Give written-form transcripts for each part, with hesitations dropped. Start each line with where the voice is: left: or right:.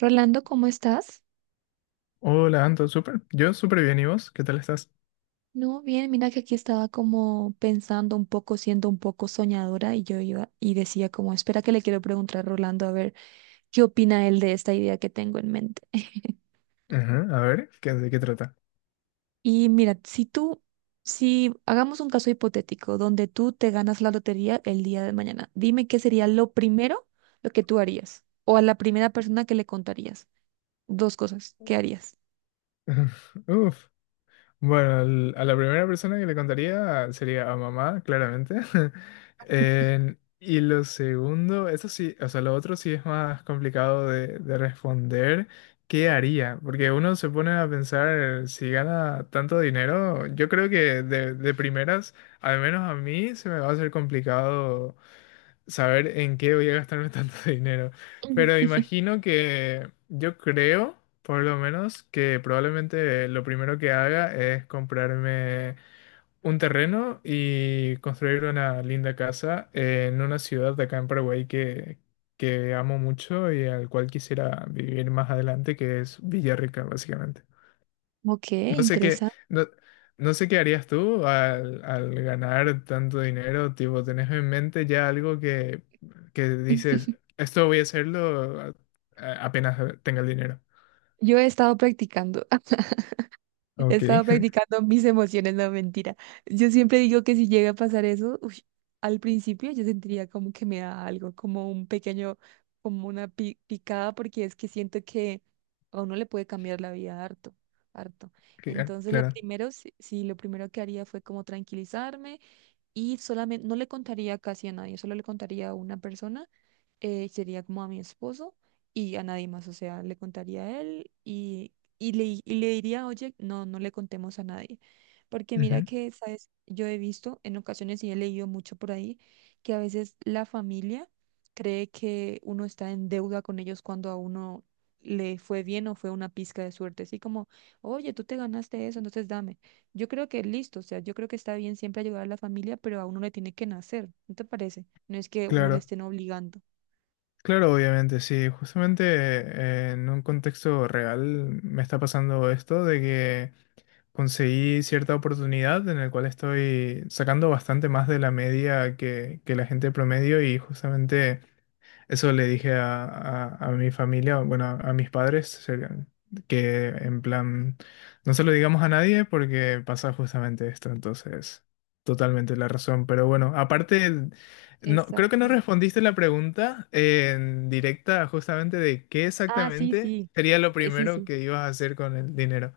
right: Rolando, ¿cómo estás?
left: Hola, Anto, súper. Yo súper bien, ¿y vos? ¿Qué tal estás?
right: No, bien, mira que aquí estaba como pensando un poco, siendo un poco soñadora y yo iba y decía como, espera que le quiero preguntar a Rolando a ver qué opina él de esta idea que tengo en mente.
left: Ajá, a ver, ¿de qué trata?
right: Y mira, si tú, si hagamos un caso hipotético donde tú te ganas la lotería el día de mañana, dime qué sería lo primero lo que tú harías o a la primera persona que le contarías. Dos cosas, ¿qué harías?
left: Uf. Bueno, a la primera persona que le contaría sería a mamá, claramente. Y lo segundo, eso sí, o sea, lo otro sí es más complicado de responder. ¿Qué haría? Porque uno se pone a pensar, si gana tanto dinero, yo creo que de primeras, al menos a mí, se me va a hacer complicado saber en qué voy a gastarme tanto dinero. Pero
right: Ujú.
left: imagino que yo creo, por lo menos, que probablemente lo primero que haga es comprarme un terreno y construir una linda casa en una ciudad de acá en Paraguay que amo mucho y al cual quisiera vivir más adelante, que es Villarrica, básicamente.
right: Ok,
left: No sé qué,
right: interesante.
left: no, no sé qué harías tú al ganar tanto dinero, tipo, ¿tenés en mente ya algo que dices, esto voy a hacerlo apenas tenga el dinero?
right: Yo he estado practicando. He
left: Ok,
right: estado practicando mis emociones, no mentira. Yo siempre digo que si llega a pasar eso, uy, al principio yo sentiría como que me da algo, como un pequeño, como una picada, porque es que siento que a uno le puede cambiar la vida harto, harto.
left: claro,
right: Entonces lo
left: claro,
right: primero, sí, sí, lo primero que haría fue como tranquilizarme y solamente no le contaría casi a nadie, solo le contaría a una persona, sería como a mi esposo y a nadie más, o sea, le contaría a él y y le diría, oye, no, no le contemos a nadie, porque mira
left: ujú,
right: que, sabes, yo he visto en ocasiones y he leído mucho por ahí que a veces la familia cree que uno está en deuda con ellos cuando a uno le fue bien o fue una pizca de suerte, así como, oye, tú te ganaste eso, entonces dame. Yo creo que listo, o sea, yo creo que está bien siempre ayudar a la familia, pero a uno le tiene que nacer, ¿no te parece? No es que uno le
left: claro,
right: estén obligando.
left: claro, obviamente, sí, justamente en un contexto real me está pasando esto de que conseguí cierta oportunidad en la cual estoy sacando bastante más de la media que la gente promedio y justamente... Eso le dije a mi familia, bueno, a mis padres, que en plan, no se lo digamos a nadie porque pasa justamente esto, entonces, totalmente la razón. Pero bueno, aparte, no, creo que no
right: Exacto.
left: respondiste la pregunta en directa justamente de qué
right: Ah, sí,
left: exactamente
right: sí.
left: sería lo
right: Sí,
left: primero
right: sí.
left: que ibas a hacer con el dinero.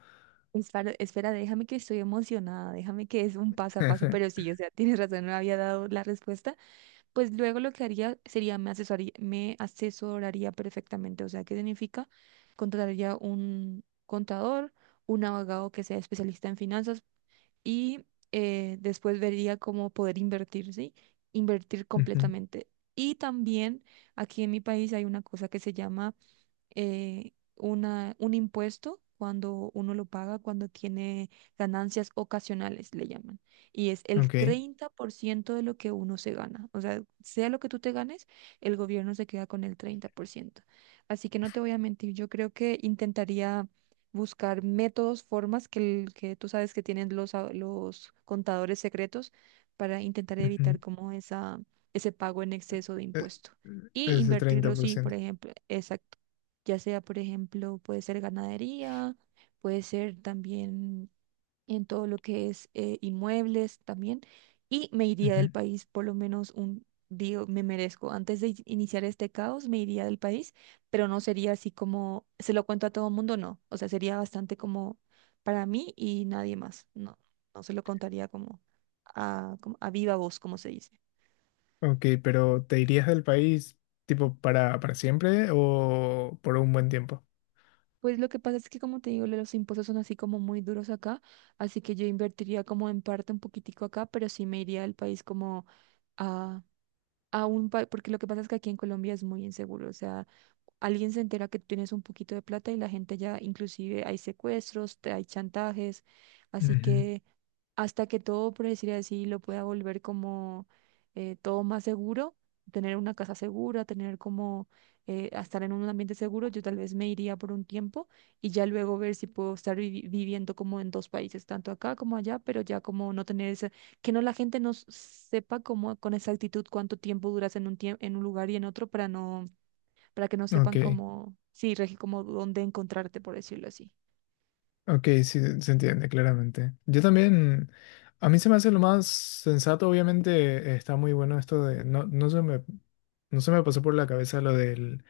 right: Espera, espera, déjame que estoy emocionada, déjame que es un paso a paso, pero sí, o sea, tienes razón, no había dado la respuesta. Pues luego lo que haría sería me asesoraría perfectamente, o sea, ¿qué significa? Contrataría un contador, un abogado que sea especialista en finanzas y después vería cómo poder invertir, ¿sí? Invertir
left: Ujú,
right: completamente. Y también aquí en mi país hay una cosa que se llama una, un impuesto cuando uno lo paga, cuando tiene ganancias ocasionales, le llaman. Y es el
left: ok.
right: 30% de lo que uno se gana. O sea, sea lo que tú te ganes, el gobierno se queda con el 30%. Así que no te voy a mentir, yo creo que intentaría buscar métodos, formas que, que tú sabes que tienen los, los contadores secretos para intentar evitar
left: Ujú.
right: como esa, ese pago en exceso de impuesto. Y
left: Ese
right: invertirlo, sí, por
left: 30%.
right: ejemplo, exacto ya sea, por ejemplo, puede ser ganadería, puede ser también en todo lo que es inmuebles también, y me iría del país por lo menos un, día me merezco, antes de iniciar este caos, me iría del país, pero no sería así como, se lo cuento a todo el mundo, no, o sea, sería bastante como para mí y nadie más, no, no se lo contaría como a, como a viva voz, como se dice.
left: Ok, pero ¿te irías del país tipo para siempre o por un buen tiempo?
right: Pues lo que pasa es que, como te digo, los impuestos son así como muy duros acá, así que yo invertiría como en parte un poquitico acá, pero sí me iría al país como a un porque lo que pasa es que aquí en Colombia es muy inseguro, o sea, alguien se entera que tú tienes un poquito de plata y la gente ya, inclusive hay secuestros, hay chantajes, así que hasta que todo, por decir así, lo pueda volver como todo más seguro, tener una casa segura, tener como a estar en un ambiente seguro, yo tal vez me iría por un tiempo y ya luego ver si puedo estar viviendo como en dos países, tanto acá como allá, pero ya como no tener que no la gente no sepa cómo con exactitud cuánto tiempo duras en un tiempo en un lugar y en otro para no para que no
left: Ujú. Ok,
right: sepan cómo sí, Regi, como dónde encontrarte por decirlo así.
left: ok, sí, se entiende claramente. Yo también, a mí se me hace lo más sensato, obviamente está muy bueno esto de, no, no se me, no se me pasó por la cabeza lo del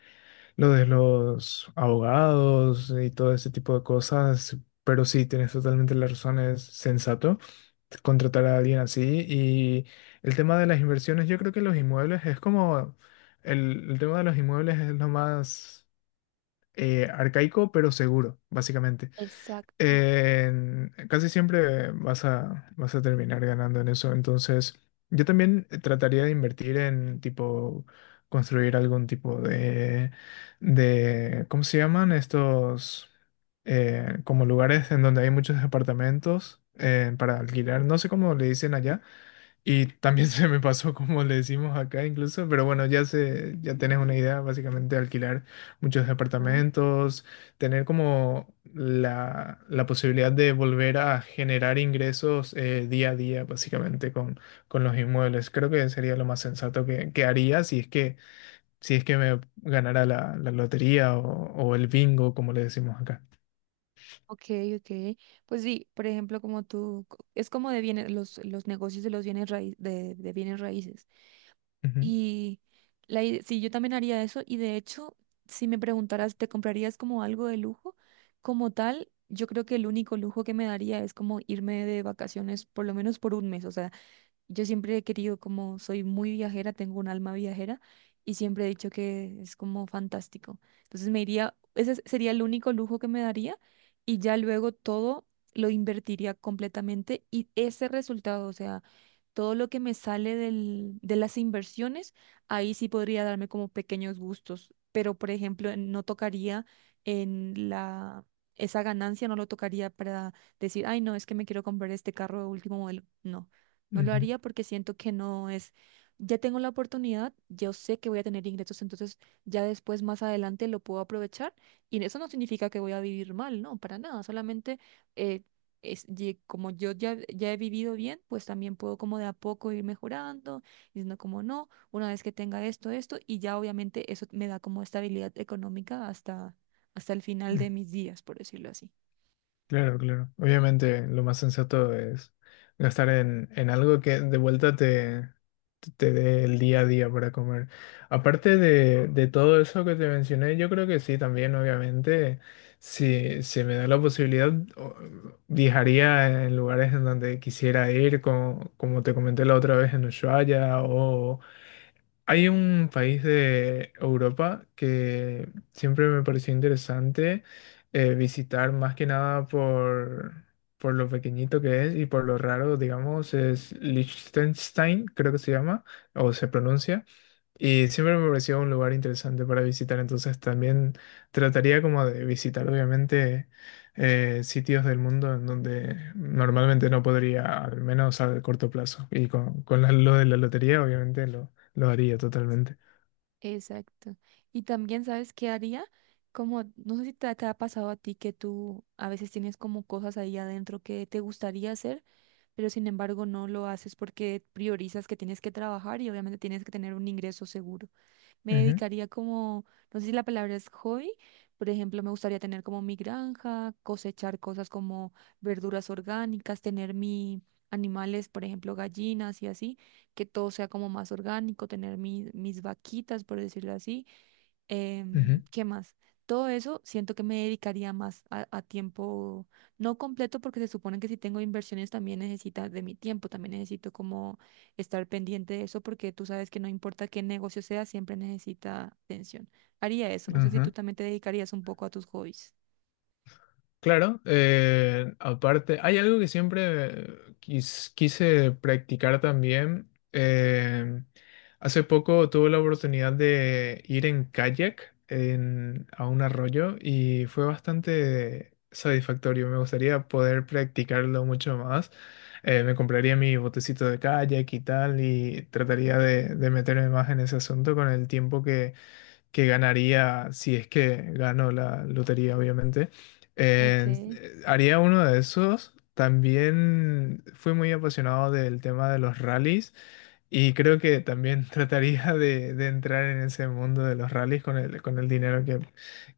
left: lo de los abogados y todo ese tipo de cosas, pero sí, tienes totalmente la razón, es sensato contratar a alguien así. Y el tema de las inversiones, yo creo que los inmuebles es como, el tema de los inmuebles es lo más arcaico, pero seguro, básicamente
right: Exacto.
left: casi siempre vas a, vas a terminar ganando en eso. Entonces, yo también trataría de invertir en tipo construir algún tipo de ¿cómo se llaman? Estos como lugares en donde hay muchos apartamentos para alquilar. No sé cómo le dicen allá y también se me pasó como le decimos acá incluso, pero bueno, ya se, ya tenés una idea, básicamente alquilar muchos
right: Ajá.
left: departamentos, tener como la posibilidad de volver a generar ingresos día a día, básicamente, con los inmuebles. Creo que sería lo más sensato que haría si es que, si es que me ganara la, la lotería o el bingo, como le decimos acá.
right: Ok, ok. Pues sí, por ejemplo, como tú, es como de bienes, los negocios de los bienes raíces, de bienes raíces.
left: Ujú,
right: Y la, sí, yo también haría eso. Y de hecho, si me preguntaras, ¿te comprarías como algo de lujo? Como tal, yo creo que el único lujo que me daría es como irme de vacaciones por lo menos por un mes. O sea, yo siempre he querido, como soy muy viajera, tengo un alma viajera y siempre he dicho que es como fantástico. Entonces me iría, sería el único lujo que me daría y ya luego todo lo invertiría completamente y ese resultado, o sea, todo lo que me sale de las inversiones, ahí sí podría darme como pequeños gustos, pero por ejemplo, no tocaría en la... Esa ganancia no lo tocaría para decir, ay, no, es que me quiero comprar este carro de último modelo. No. No lo
left: ujú,
right: haría porque siento que no es, ya tengo la oportunidad, yo sé que voy a tener ingresos, entonces ya después más adelante lo puedo aprovechar y eso no significa que voy a vivir mal, no, para nada, solamente eh, es, como yo ya, ya he vivido bien, pues también puedo como de a poco ir mejorando, diciendo como no, una vez que tenga esto, esto y ya obviamente eso me da como estabilidad económica hasta, hasta el final
left: ujú.
right: de mis días, por decirlo así.
left: Claro, claro. Obviamente lo más sensato es gastar en algo que de vuelta te, te dé el día a día para comer. Aparte de todo eso que te mencioné, yo creo que sí, también obviamente, si se me da la posibilidad, viajaría en lugares en donde quisiera ir, como, como te comenté la otra vez en Ushuaia hay un país de Europa que siempre me pareció interesante visitar, más que nada por, por lo pequeñito que es y por lo raro, digamos, es Liechtenstein, creo que se llama, o se pronuncia. Y siempre me pareció un lugar interesante para visitar, entonces también trataría como de visitar, obviamente, sitios del mundo en donde normalmente no podría, al menos a corto plazo. Y con lo de la lotería, obviamente, lo haría totalmente.
right: Exacto. Y también, ¿sabes qué haría? Como, no sé si te, te ha pasado a ti que tú a veces tienes como cosas ahí adentro que te gustaría hacer, pero sin embargo no lo haces porque priorizas que tienes que trabajar y obviamente tienes que tener un ingreso seguro me
left: Ujú,
right: dedicaría como, no sé si la palabra es hobby, por ejemplo, me gustaría tener como mi granja, cosechar cosas como verduras orgánicas, tener mi animales, por ejemplo, gallinas y así, que todo sea como más orgánico, tener mis vaquitas, por decirlo así, ¿qué más? Todo eso siento que me dedicaría más a tiempo, no completo, porque se supone que si tengo inversiones también necesitas de mi tiempo, también necesito como estar pendiente de eso, porque tú sabes que no importa qué negocio sea, siempre necesita atención. Haría eso,
left: ujú,
right: no sé si tú
left: ajá.
right: también te dedicarías un poco a tus hobbies.
left: Claro, aparte, hay algo que siempre quise practicar también. Hace poco tuve la oportunidad de ir en kayak a un arroyo y fue bastante satisfactorio. Me gustaría poder practicarlo mucho más. Me compraría mi botecito de kayak y tal y trataría de meterme más en ese asunto con el tiempo que ganaría si es que gano la lotería, obviamente. Eh,
right: Okay.
left: Haría uno de esos. También fui muy apasionado del tema de los rallies y creo que también trataría de entrar en ese mundo de los rallies con el dinero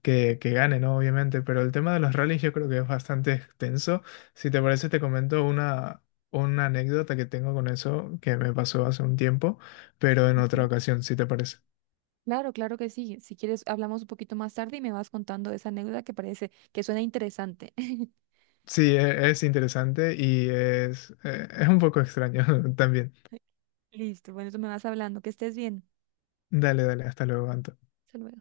left: que gane, ¿no? Obviamente, pero el tema de los rallies yo creo que es bastante extenso. Si te parece, te comento una anécdota que tengo con eso que me pasó hace un tiempo, pero en otra
right: Ajá.
left: ocasión, si te parece.
right: Claro, claro que sí. Si quieres, hablamos un poquito más tarde y me vas contando esa anécdota que parece que suena interesante.
left: Sí, es interesante y es un poco extraño también.
right: Listo, bueno, tú me vas hablando, que estés bien.
left: Dale, dale, hasta luego, Anto.
right: Hasta luego.